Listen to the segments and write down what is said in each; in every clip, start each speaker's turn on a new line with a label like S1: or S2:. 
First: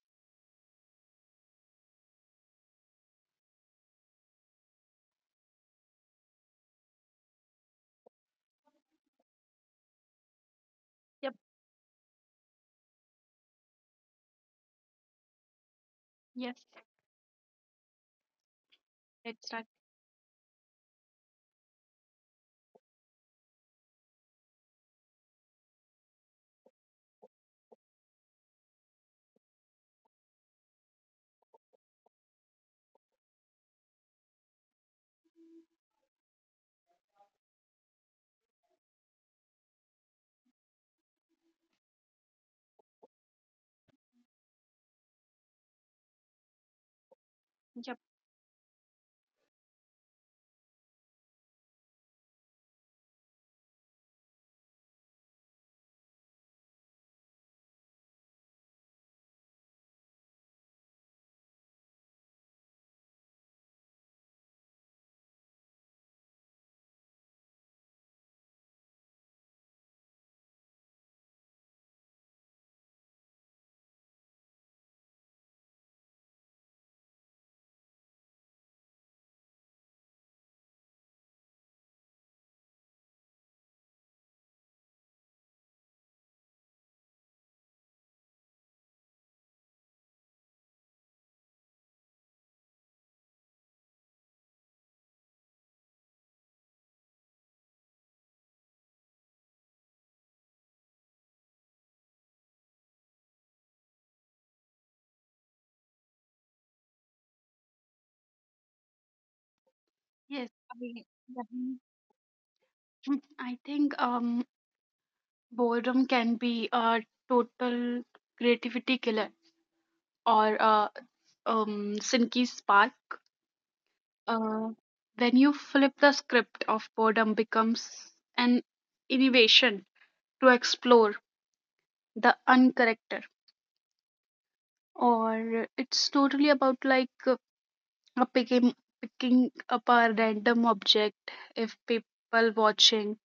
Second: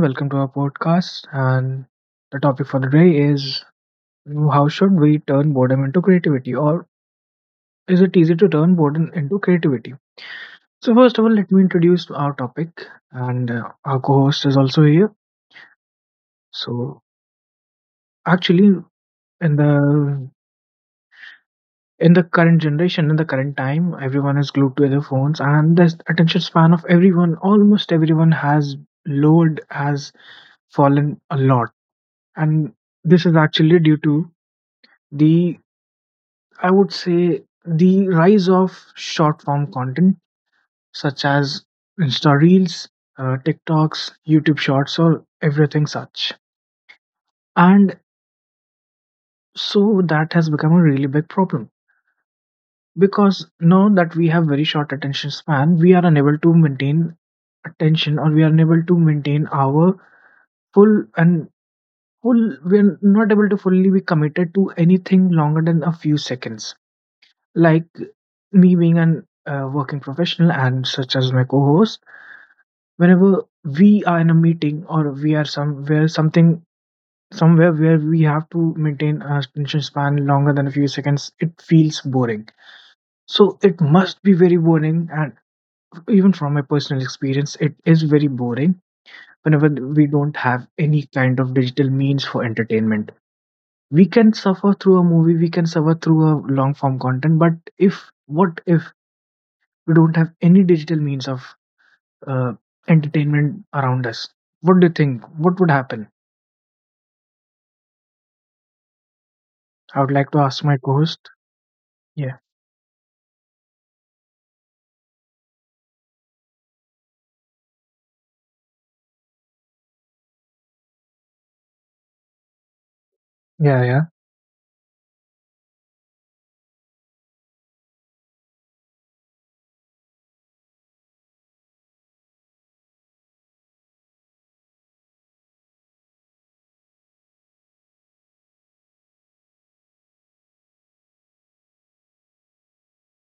S1: welcome to our podcast. And the topic for the day is how should we turn boredom into creativity, or is it easy to turn boredom into creativity? So, first of all,
S2: Yep.
S1: let me introduce our topic, and our co-host is also here.
S2: Yes.
S1: So, actually,
S2: Let's
S1: in
S2: start.
S1: the in the current generation, in the current time, everyone is glued to their phones, and the attention span of everyone, almost everyone, has lowered has fallen a lot, and this is actually due to the I would say the rise of short form content such as Insta Reels, TikToks, YouTube Shorts, or everything such.
S2: Yep.
S1: And so that has become a really big problem because now that we have very short attention span, we are unable to maintain attention or we are unable to maintain our full and full, we are not able to fully be committed to anything longer than a few seconds. Like, me being an working professional, and such as my co-host, whenever we are in a meeting, or we are somewhere where we have to maintain a attention span longer than a few seconds, it feels boring. So it must be very boring, and even from my personal experience, it is very boring whenever we don't have any kind of digital means for entertainment. We can suffer through a movie, we can suffer through a long form content, but if what if we don't have any digital means of uh, entertainment around us? What do you think, what would happen? I would like to
S2: Yes.
S1: ask
S2: I
S1: my co-host.
S2: yep.
S1: Yeah.
S2: I think boredom can be a total creativity killer, or a um sinky spark.
S1: Yeah, yeah.
S2: Uh, when you flip the script of boredom, becomes an innovation to explore the uncorrected, or it's totally about like picking picking up a random object, if people watching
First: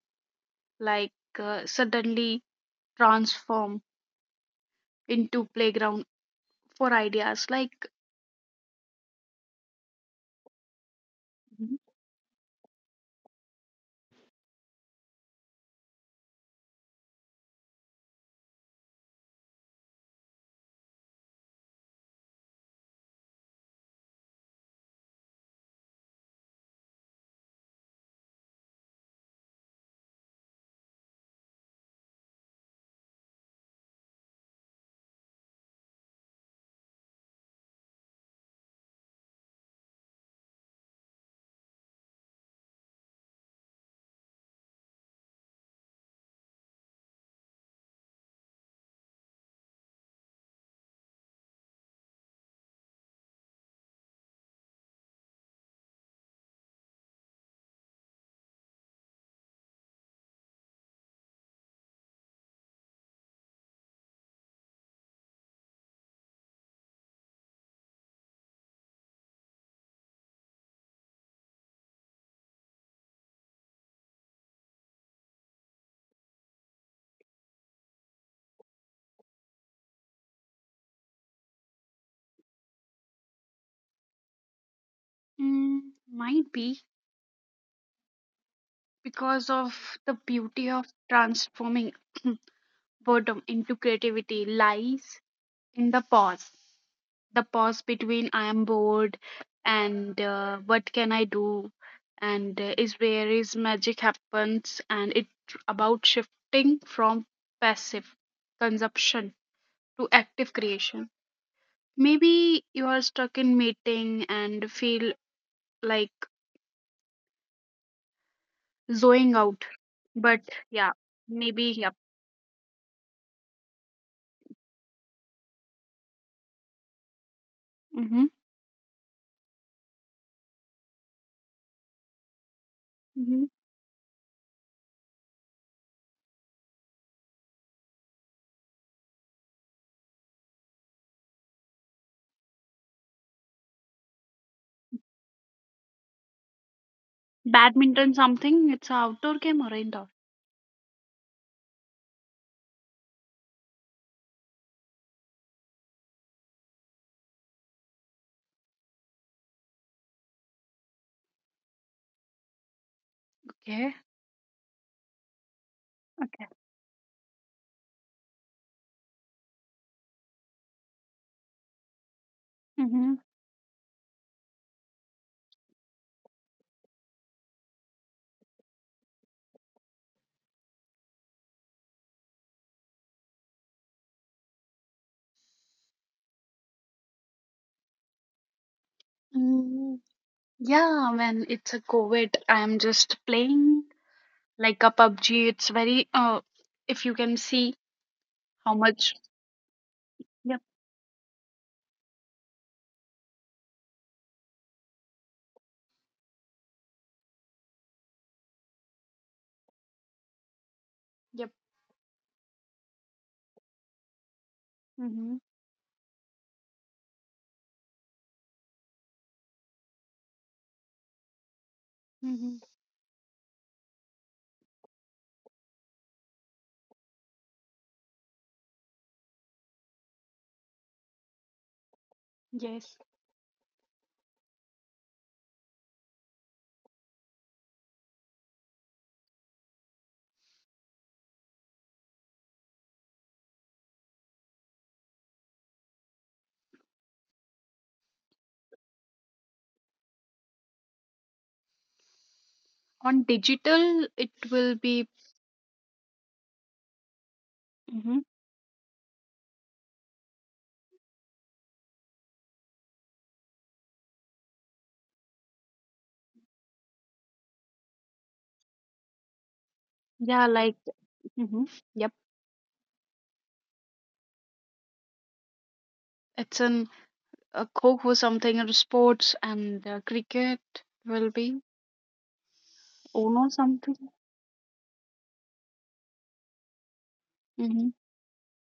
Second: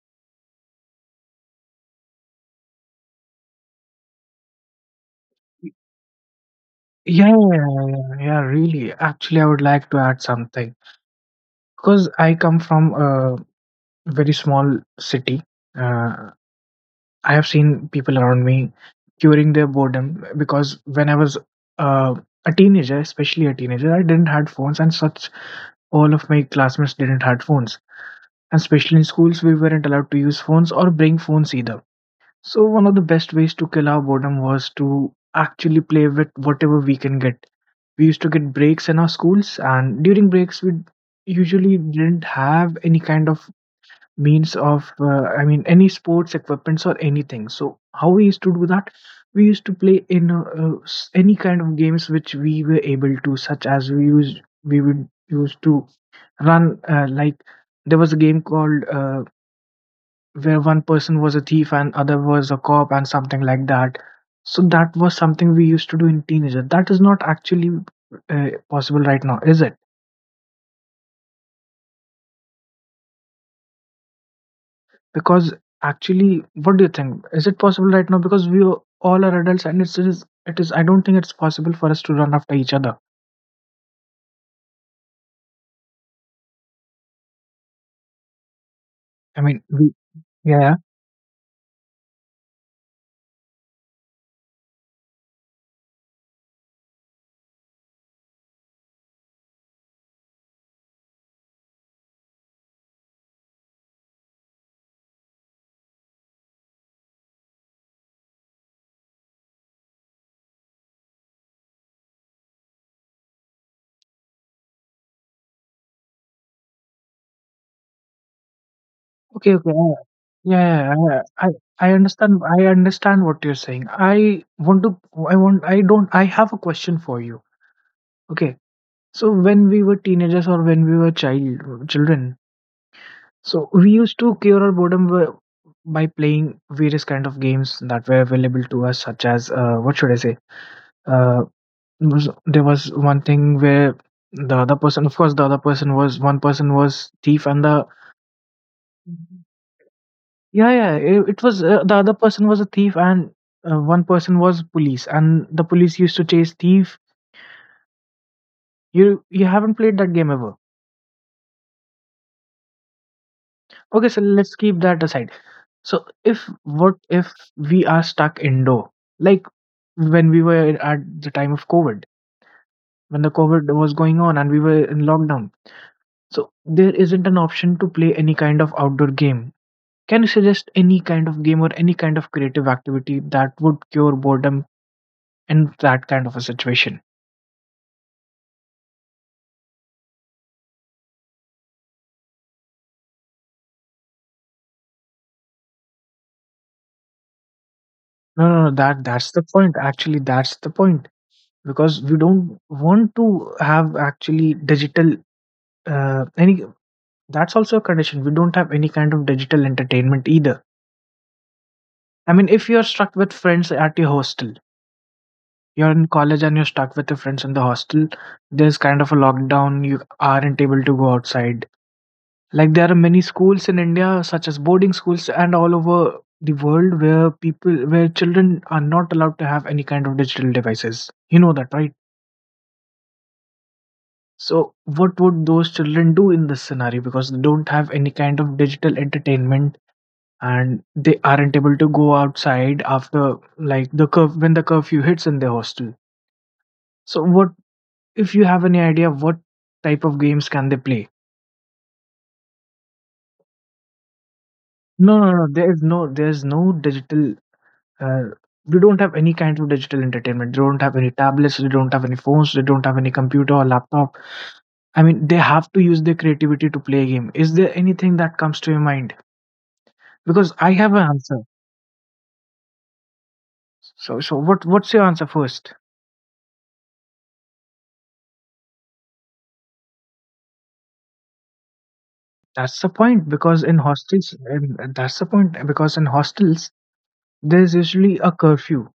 S2: like suddenly transform into playground for
S1: Yeah, yeah,
S2: ideas,
S1: yeah,
S2: like.
S1: yeah, yeah, really. Actually, I would like to add something
S2: Mhm.
S1: because I come from a very small city. Uh, I have seen people around me curing their boredom because when I was uh, a teenager, especially a teenager, I didn't had phones, and such all of my classmates didn't had phones. Especially in schools, we weren't allowed to use phones or bring phones either. So, one of the best ways to kill our boredom was to actually play with whatever we can get. We used to get breaks in our schools, and during breaks, we usually didn't have any kind of means of, I mean, any sports equipments or anything. So, how we used to do that? We used to play in any kind of games which we were able to, such as we would used to run like there was a game called where one person was a thief and other was a cop and something like that. So that was something we used to do in teenager. That is not actually possible right now, is it? Because actually, what do you think? Is it possible right now? Because we all are adults, and it is. It is. I don't think it's possible for us to run after each other.
S2: mm, might be
S1: I mean,
S2: because
S1: we.
S2: of the
S1: Yeah, yeah.
S2: beauty of transforming boredom into creativity lies in the pause, the pause between I am bored and what can I do, and is where is magic happens, and it about shifting from passive consumption to active creation. Maybe you are stuck in meeting and feel like
S1: Okay.
S2: zoning
S1: Okay.
S2: out.
S1: Yeah.
S2: But
S1: Yeah, yeah, yeah,
S2: yeah,
S1: yeah. I
S2: maybe,
S1: I
S2: yep.
S1: understand. I understand what you're saying. I want to. I want. I don't. I have a question for you.
S2: Mm-hmm.
S1: Okay. So when we were teenagers or when we were children,
S2: Mm-hmm.
S1: so we used to cure our boredom by playing various kind of games that were available to us, such as what should I say? Uh, there was one thing where the other person, of course, the other person was thief and the.
S2: Badminton something. It's a outdoor game or indoor?
S1: Yeah, yeah. It was the other person was a thief, and one person was police, and the police used to chase thief. You haven't played that game ever? Okay,
S2: Okay.
S1: so let's keep that aside. So if
S2: Okay.
S1: what if we are stuck indoor, like when we were at the time of COVID, when the
S2: Mm-hmm.
S1: COVID was going on and we were in lockdown. So there isn't an option to play any kind of outdoor game. Can you suggest any kind of game or any kind of creative activity that would cure boredom in that kind of a situation?
S2: Mm, yeah, when it's a COVID, I'm just playing like a PUBG. It's very if you can see
S1: No, no, no,
S2: how
S1: that's
S2: much.
S1: the point. Actually, that's the
S2: Yep.
S1: point because we don't want to have actually digital, any. That's also a condition. We don't have any kind of digital entertainment either.
S2: Yep.
S1: I mean, if you're stuck with friends at your hostel,
S2: Mm-hmm.
S1: you're in college and you're stuck with your friends in the hostel, there's kind of a lockdown, you aren't able to go outside. Like, there
S2: Mm-hmm.
S1: are many schools in India, such as boarding schools, and all over the world where people, where children are not allowed to have any kind of digital devices. You know that, right?
S2: Yes.
S1: So, what would those children do in this scenario? Because they don't have any kind of digital entertainment and they aren't able to go outside after like the curf when the curfew hits in their hostel. So what, if you have any idea, what type of games can they play?
S2: On digital, it will
S1: No, no,
S2: be.
S1: no. There is no digital. Uh,
S2: Mm-hmm.
S1: we don't have any kind of digital entertainment. They don't have any tablets. They don't have any phones. They don't have any computer or laptop. I mean, they have to use their creativity to play a game. Is there anything that comes to your mind? Because I
S2: Yeah,
S1: have an
S2: like.
S1: answer.
S2: Mm-hmm. Yep.
S1: So, what? What's your answer first?
S2: It's an kho kho something, or sports and cricket will be,
S1: That's the point because in
S2: uno
S1: hostels,
S2: something.
S1: and that's the point because in hostels, there's usually
S2: Mm-hmm.
S1: a curfew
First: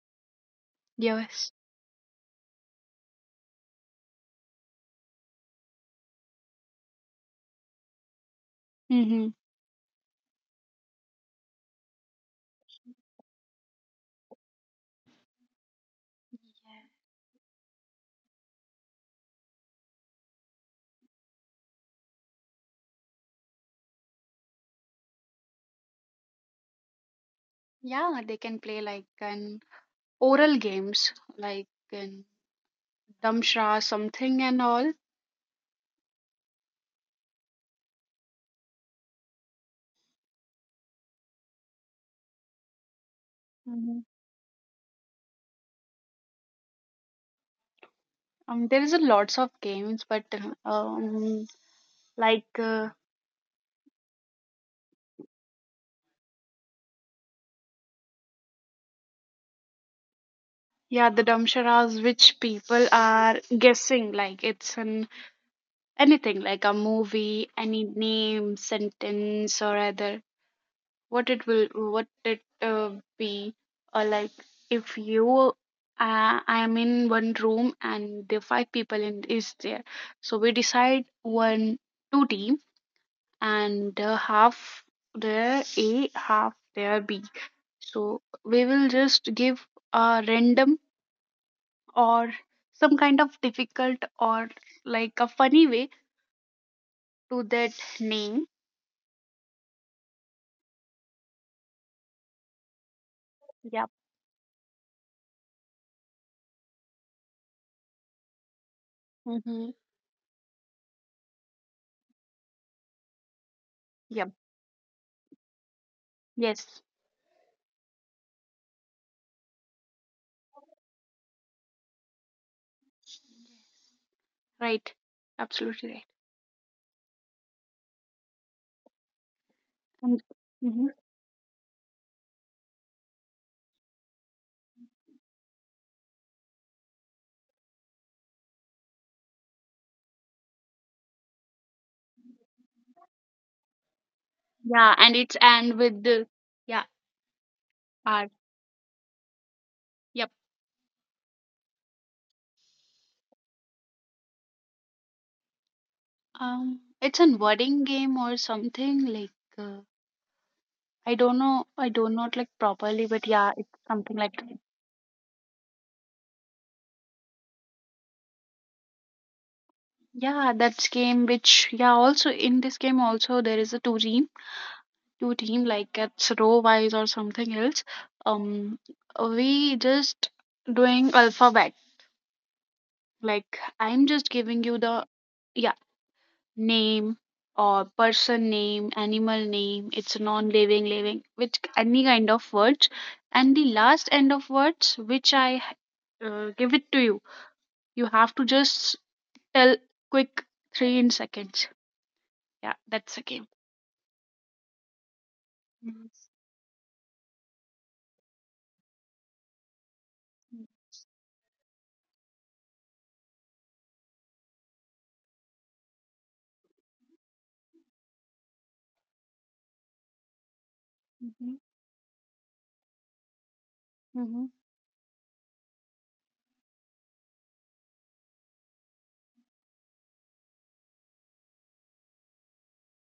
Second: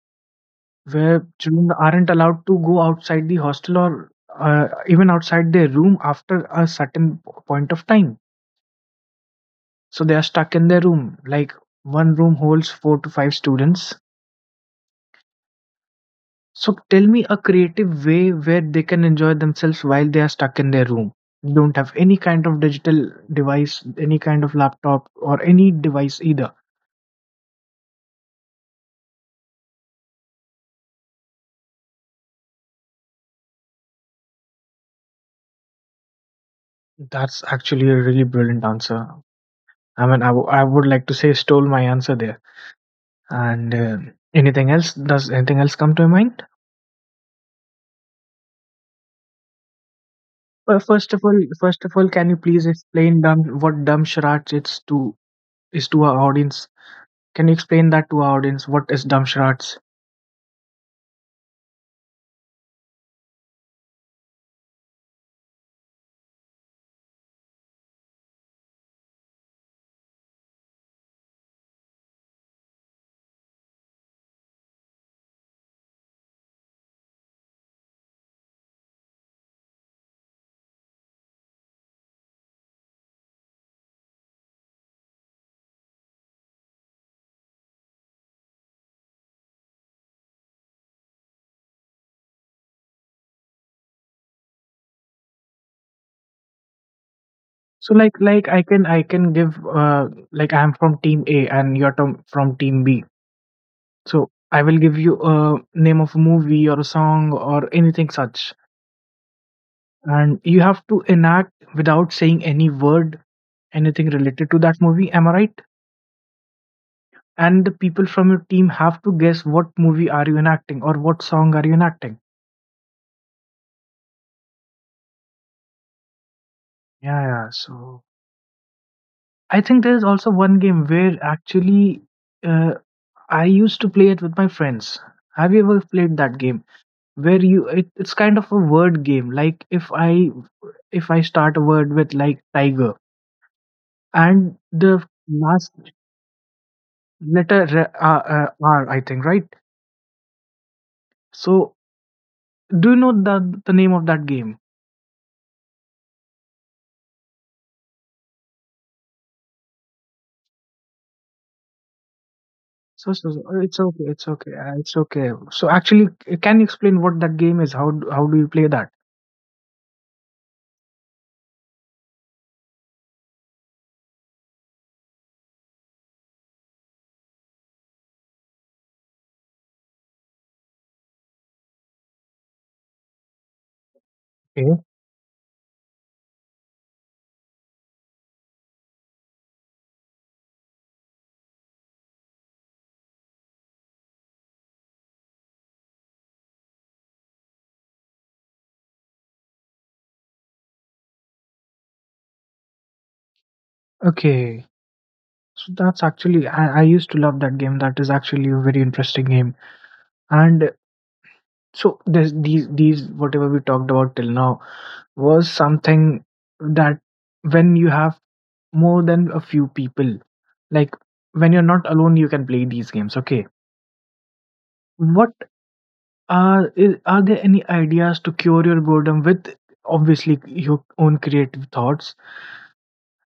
S1: where
S2: Yes.
S1: children aren't allowed to go outside the hostel or even outside their room after a certain point of time.
S2: Mm-hmm.
S1: So they are stuck in their room. Like, one room holds four to five students. So tell me a creative way where they can enjoy themselves while they are stuck in their room. They don't have any kind of digital device, any kind of laptop, or any device either.
S2: Yeah, they can play like an oral games, like an damshra something and all.
S1: That's actually a really brilliant answer. I mean, I would like to say stole my answer there. And
S2: Mhm.
S1: anything else? Does anything else come to your mind?
S2: There is a lots of games, but
S1: Well,
S2: um,
S1: first of all, can you
S2: like
S1: please explain what dumb charades it's to is to our audience? Can you explain that to our audience? What is dumb charades?
S2: yeah, the damsharas which people are guessing, like it's an anything like a movie, any name, sentence or other, what it be, or like if you I am in one room and the five people in is there, so we decide one two team, and half their a half their b, so we will just give a random or some kind of difficult or like a funny way to that
S1: So like
S2: name.
S1: I can give like I'm from team A and you're from team B.
S2: Yep.
S1: So I will give you a name of a movie or a song or anything such,
S2: Mm-hmm.
S1: and you have to enact without saying any word anything
S2: Yep.
S1: related to that movie, am I right?
S2: Yes.
S1: And the people from your team have to guess what movie are you enacting or what song are you enacting.
S2: Right. Absolutely right.
S1: Yeah, yeah. So I think there is also
S2: And
S1: one game
S2: Mhm.
S1: where actually uh, I used to play it with my friends. Have you ever played that game where it's kind of a word game? Like, if I start a word with like tiger, and
S2: Yeah,
S1: the
S2: and it's,
S1: last
S2: and with the, yeah,
S1: letter
S2: art.
S1: r, I think, right?
S2: Yep.
S1: So, do you know the name of that game?
S2: It's an wording game or something like uh, I don't know. I do not like
S1: So,
S2: properly,
S1: so
S2: but
S1: so,
S2: yeah,
S1: it's
S2: it's
S1: okay, it's
S2: something
S1: okay,
S2: like
S1: it's okay. So actually, can you explain what that game is? How how do you play that?
S2: yeah. That's game which, yeah. Also in this game also there is a two team, like it's row wise or something else. Um, we just doing alphabet. Like I'm just giving
S1: Okay,
S2: you the name or person name, animal name, it's non living, living, with any kind of words. And the last end of words, which I give it to you, you have to just tell quick three in seconds. Yeah, that's a game.
S1: okay. So that's
S2: Mm-hmm.
S1: actually, I used to love that game. That is actually a very interesting game. And so there's these whatever we talked about till now was something that when you have more than a few people, like when you're not alone, you can play these games. Okay,
S2: Mm-hmm.
S1: what are there any ideas to cure your boredom with, obviously, your own creative thoughts?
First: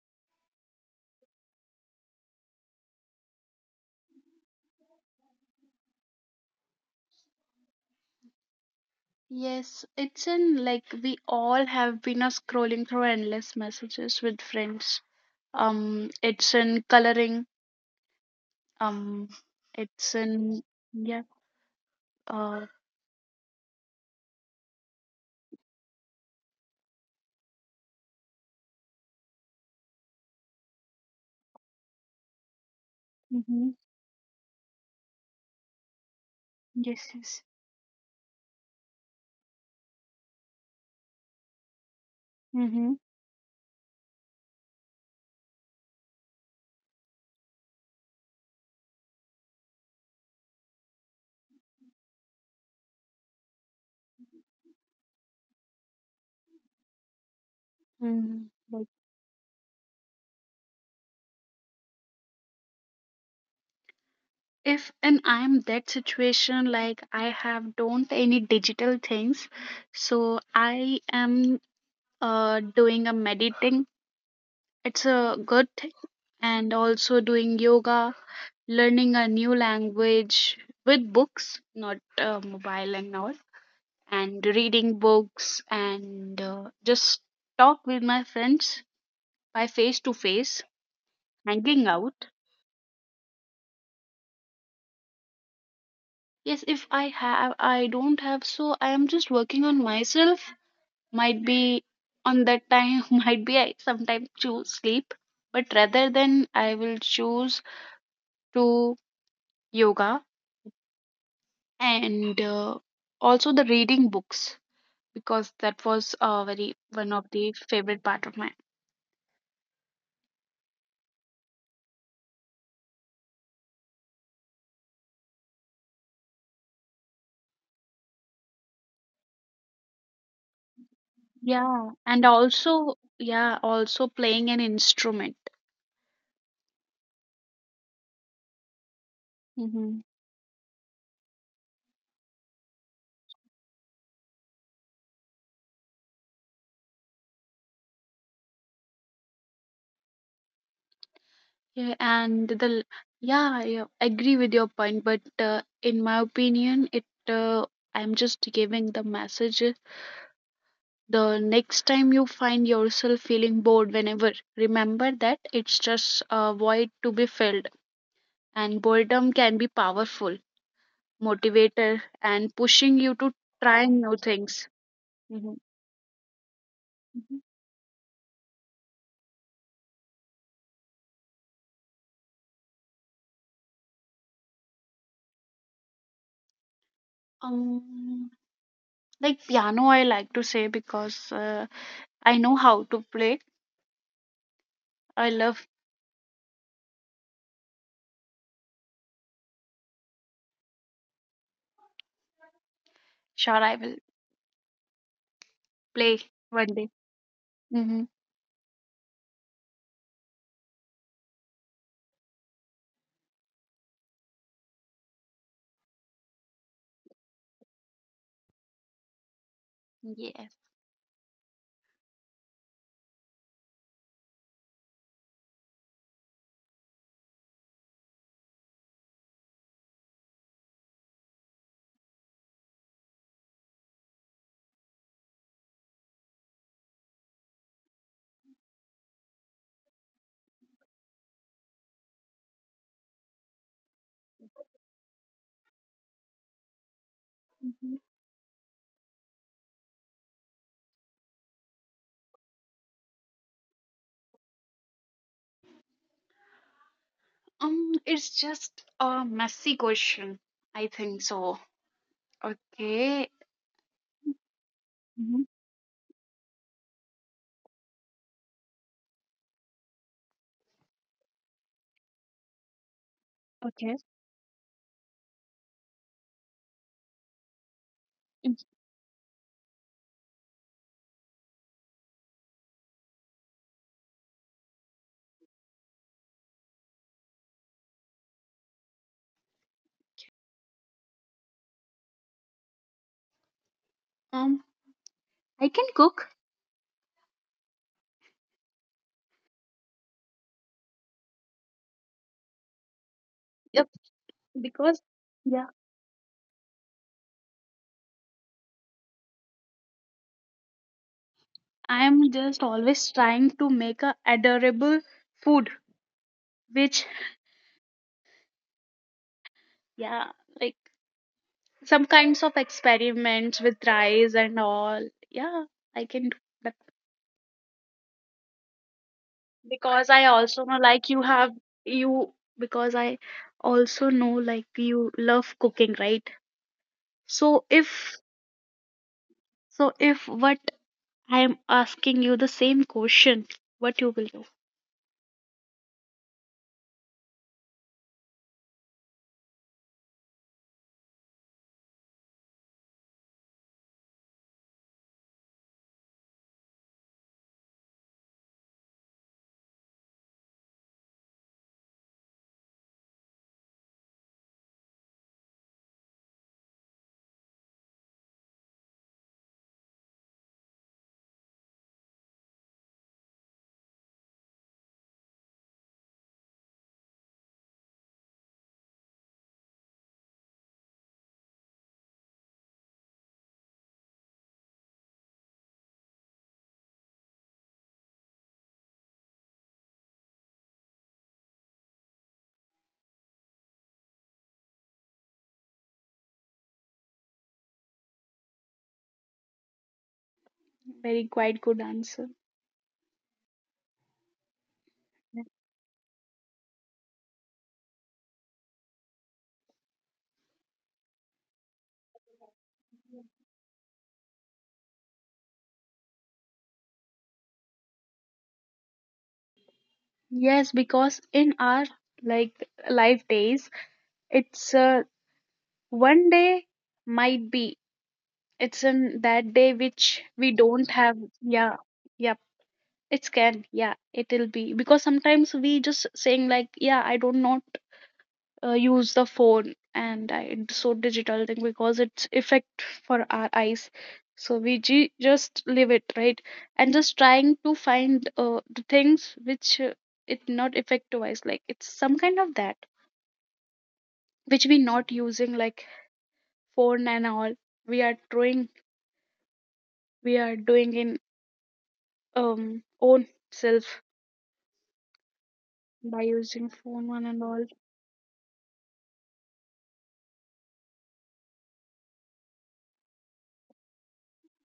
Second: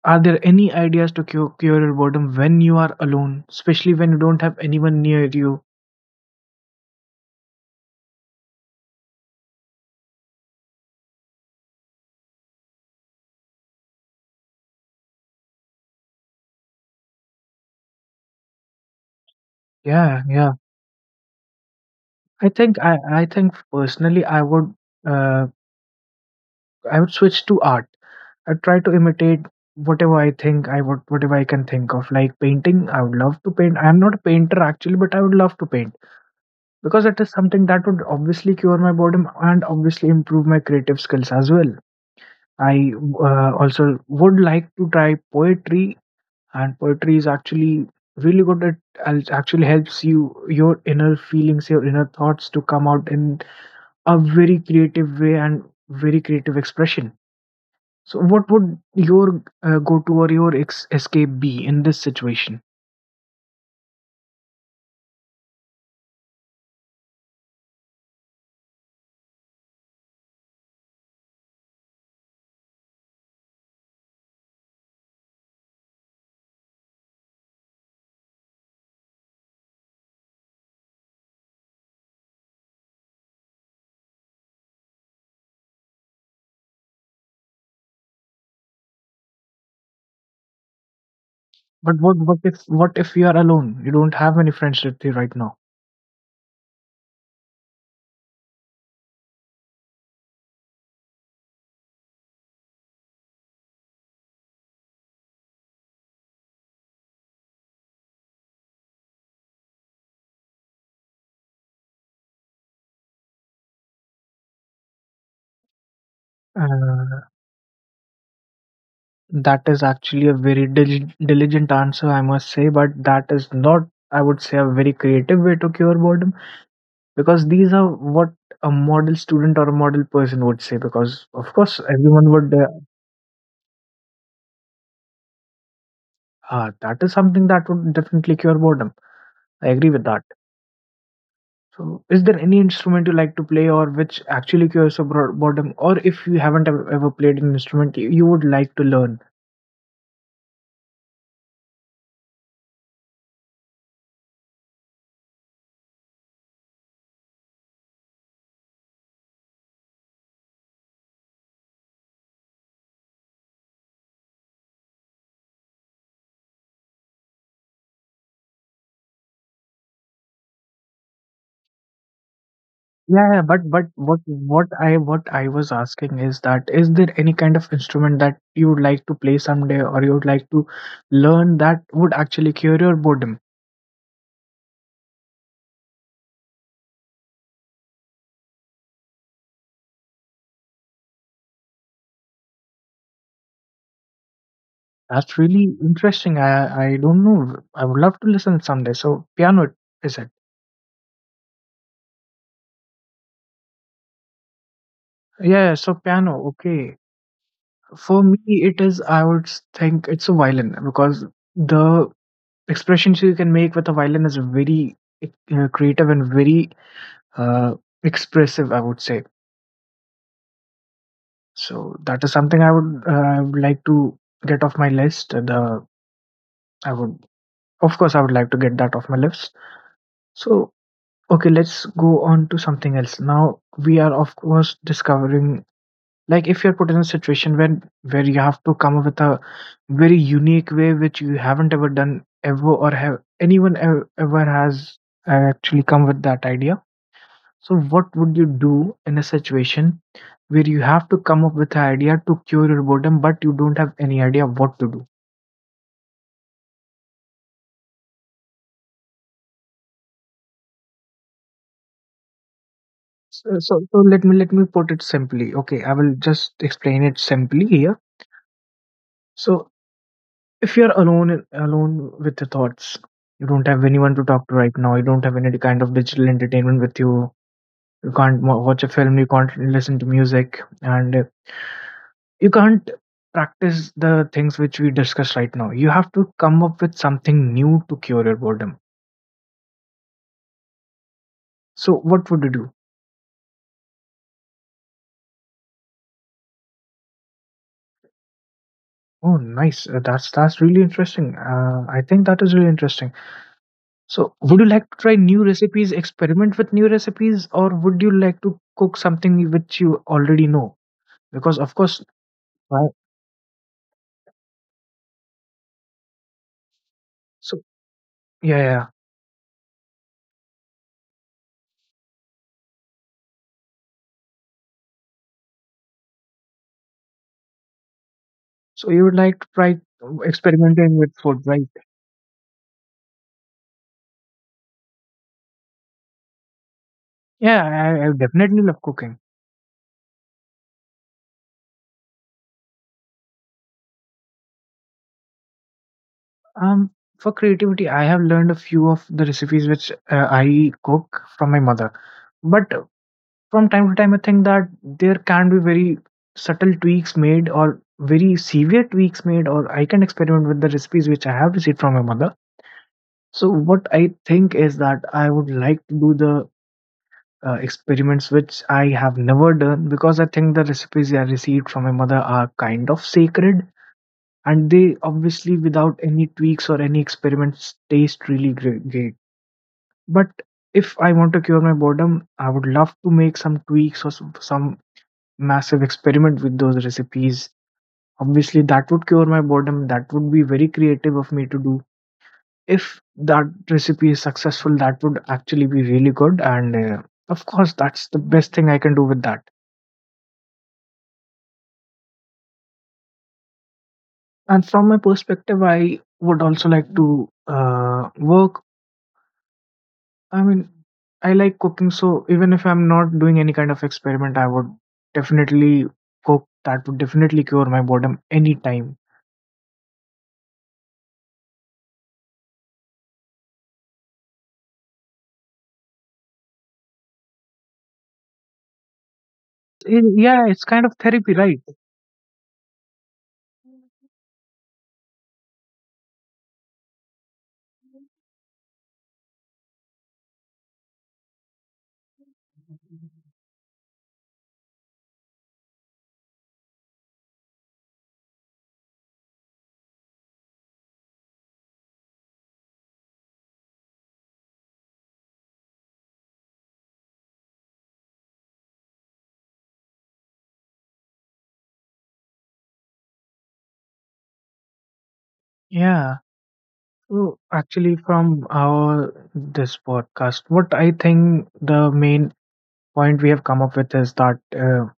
S1: Are there any ideas to cure your boredom when you are alone, especially when you don't have anyone near you?
S2: Yes, it's in like we all have been scrolling through endless messages with friends. It's in coloring. Um, it's
S1: Yeah, yeah.
S2: in, yeah. Uh,
S1: I think personally I would, uh, I would switch to art. I try to imitate whatever I can think of, like painting. I would love to paint. I'm not a painter actually, but I would love to paint because
S2: Yes,
S1: it is
S2: yes.
S1: something that would obviously cure my boredom and obviously improve my creative skills as well.
S2: Mm-hmm.
S1: I also would like to try poetry, and poetry is actually really good. It actually helps you your inner feelings, your inner thoughts to come out in a very creative way and very creative expression. So,
S2: Mm,
S1: what would
S2: like
S1: your go-to or your escape be in this situation?
S2: if and I'm that situation, like I have don't any digital things, so I am doing a meditating. It's a good thing, and also doing yoga, learning a new language with books, not mobile and all, and reading books and just talk with my friends by face to face, hanging
S1: But
S2: out.
S1: what if you are alone? You don't have any friends with you right now.
S2: Yes, if I have, I don't have, so I am just working on myself. Might be on that time, might be I sometimes choose sleep, but rather than I will choose to yoga and also the reading books, because that was very one
S1: Uh,
S2: of the favorite part of mine.
S1: That is actually a very diligent answer, I must say, but that is not, I would say, a very creative way to cure boredom because these are what a model student or a model person would say. Because, of course,
S2: Yeah, and
S1: everyone would,
S2: also, yeah, also playing an instrument.
S1: that is something that would definitely cure boredom. I agree with that. So, is there any instrument you like to play or which actually cures your boredom? Or if you haven't ever played an instrument you would like to learn?
S2: Yeah, and the yeah, I agree with your point, but in my opinion, it I'm just giving the message. The next time you find yourself feeling bored, whenever, remember that it's just a void to be filled, and boredom can be powerful motivator and pushing you to
S1: Yeah, yeah, but but
S2: try new
S1: what what
S2: things.
S1: I what I
S2: Mhm.
S1: was asking is that is there any
S2: Mhm.
S1: kind of instrument that you would like to play someday or you would like to learn that would actually cure your boredom?
S2: Um, like piano, I like to say, because I know how to play. I
S1: That's
S2: love.
S1: really interesting. I don't know. I would love to listen someday. So piano, is it?
S2: Sure, I will
S1: Yeah, yeah, so
S2: play
S1: piano.
S2: one day.
S1: Okay.
S2: Mm-hmm.
S1: For me, it is. I would think it's a violin because the expressions you can make with a violin is very creative and very uh, expressive, I would say.
S2: Yes.
S1: So that is something I would like to get off my list. The I would of course I would like to get that off my list. So okay, let's go on to something else. Now we are of course discovering, like if you're put in a situation when where you have to come up with a very unique way which you haven't ever done ever, or have anyone ever, ever has actually come with that idea. So, what would you do in a situation where you have to come up with an idea to cure your boredom, but you don't have any idea what to do?
S2: It's just a messy question. I think so.
S1: So,
S2: Okay.
S1: so, so let me put it simply.
S2: Mm-hmm.
S1: Okay, I will just explain it simply here. So, if you're alone with your thoughts, you don't have anyone to
S2: Okay.
S1: talk to right now. You don't have any kind of digital entertainment with you. You can't watch a
S2: Mm,
S1: film. You can't listen to music, and you can't practice the things which we discussed right now. You have to come up with something new to cure your boredom. So what would you do?
S2: Um, I can cook.
S1: Oh, nice. That's really interesting. I think that is really interesting.
S2: Yep.
S1: So would you like to try
S2: Because,
S1: new recipes,
S2: yeah,
S1: experiment with new recipes, or would you like to cook something which you already know? Because of course,
S2: I am
S1: right?
S2: just always trying to make a adorable food, which,
S1: So yeah, yeah, yeah.
S2: yeah, like some kinds of experiments with rice and all. Yeah, I can do that,
S1: So you would like to try
S2: because I
S1: experimenting
S2: also
S1: with
S2: know,
S1: food,
S2: like you
S1: right?
S2: have you because I also know like you love cooking, right?
S1: Yeah,
S2: So
S1: I
S2: if
S1: definitely love cooking.
S2: so if what I am asking you the same question, what you will do?
S1: Um, for creativity, I have learned a few of the recipes which I cook from my mother. But from time to time, I think that there can be very subtle tweaks made or very severe tweaks made, or I can experiment with the recipes which I have received from my mother. So, what I think is that I would like to do the experiments which I have never done, because I think the recipes I received from my mother are kind of sacred, and they obviously, without any tweaks or any experiments, taste really great. But if I want to cure my boredom, I would love to make some tweaks or some massive experiment with those recipes. Obviously that would cure my boredom. That would be very creative of me to do. If that recipe is successful, that would actually be really good, and of course, that's the best thing I can do with that.
S2: Very quite good answer.
S1: And from my perspective, I would also like to work, I mean, I like cooking, so even if I'm not doing any kind of experiment, I would definitely cook. That would definitely cure my boredom anytime.
S2: Yes, because in our like life days, it's one day might be it's in that
S1: It,
S2: day
S1: yeah,
S2: which
S1: it's
S2: we
S1: kind of
S2: don't
S1: therapy,
S2: have.
S1: right?
S2: Yeah, yep. It's can, yeah, it'll be, because sometimes we just saying like, yeah, I don't know, use the phone so digital thing, because it's effect for our eyes, so we just leave it, right, and just trying to find the things which it not affect to us, like it's some kind of that which we not using like phone and all, we are doing we are doing in own self
S1: Yeah.
S2: by using
S1: So
S2: phone one and
S1: actually,
S2: all.
S1: from our this podcast, what I think the main point we have come up with is that uh,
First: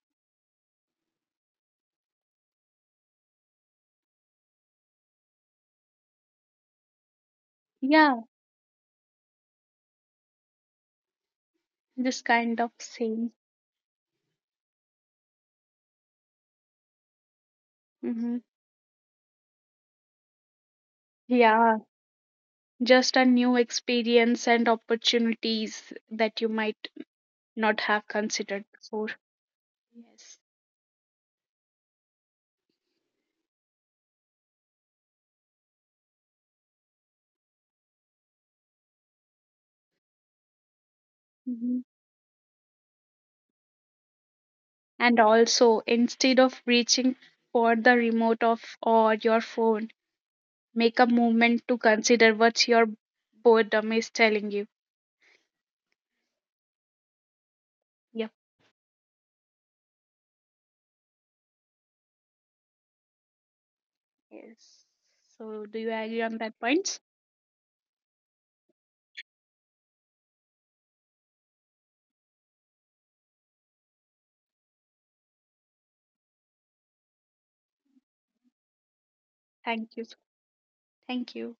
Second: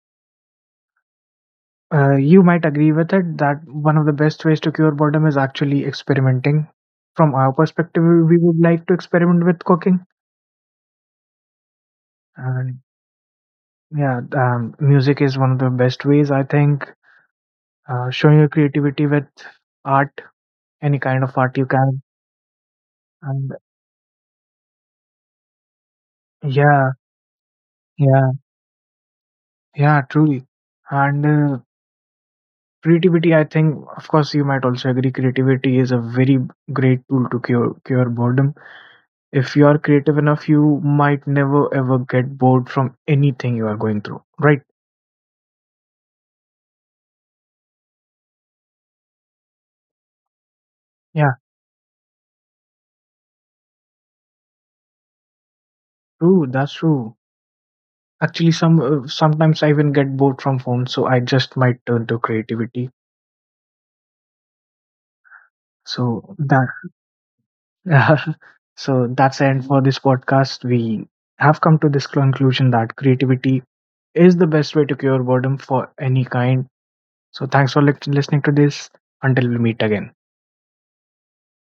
S1: uh, you might agree with it that one of the best ways to cure boredom is actually experimenting. From our perspective,
S2: Yeah,
S1: we would like to experiment with cooking,
S2: this kind of
S1: and
S2: thing.
S1: yeah, music is one of the best ways, I think.
S2: Mm-hmm.
S1: Showing your creativity with art, any kind of art you
S2: Yeah,
S1: can.
S2: just a
S1: And
S2: new experience and opportunities that you might
S1: yeah,
S2: not have
S1: yeah,
S2: considered before.
S1: yeah,
S2: Yes.
S1: truly. And creativity, I think, of course, you might also agree, creativity is a very great tool to cure boredom. If you are creative enough, you might never
S2: Mhm.
S1: ever get bored from anything you are going through, right?
S2: And also, instead of reaching for the remote of or your phone, make a
S1: Yeah,
S2: moment to consider what your boredom is telling you.
S1: true, that's true.
S2: Yep.
S1: Actually, sometimes I even get bored from phones, so I just might turn to creativity.
S2: Yes. So, do you agree
S1: So
S2: on that
S1: that
S2: point?
S1: so that's the end for this podcast. We have come to this conclusion that creativity is the best way to cure boredom for any kind. So thanks for listening to this. Until we meet
S2: Thank you.
S1: again.
S2: Thank you.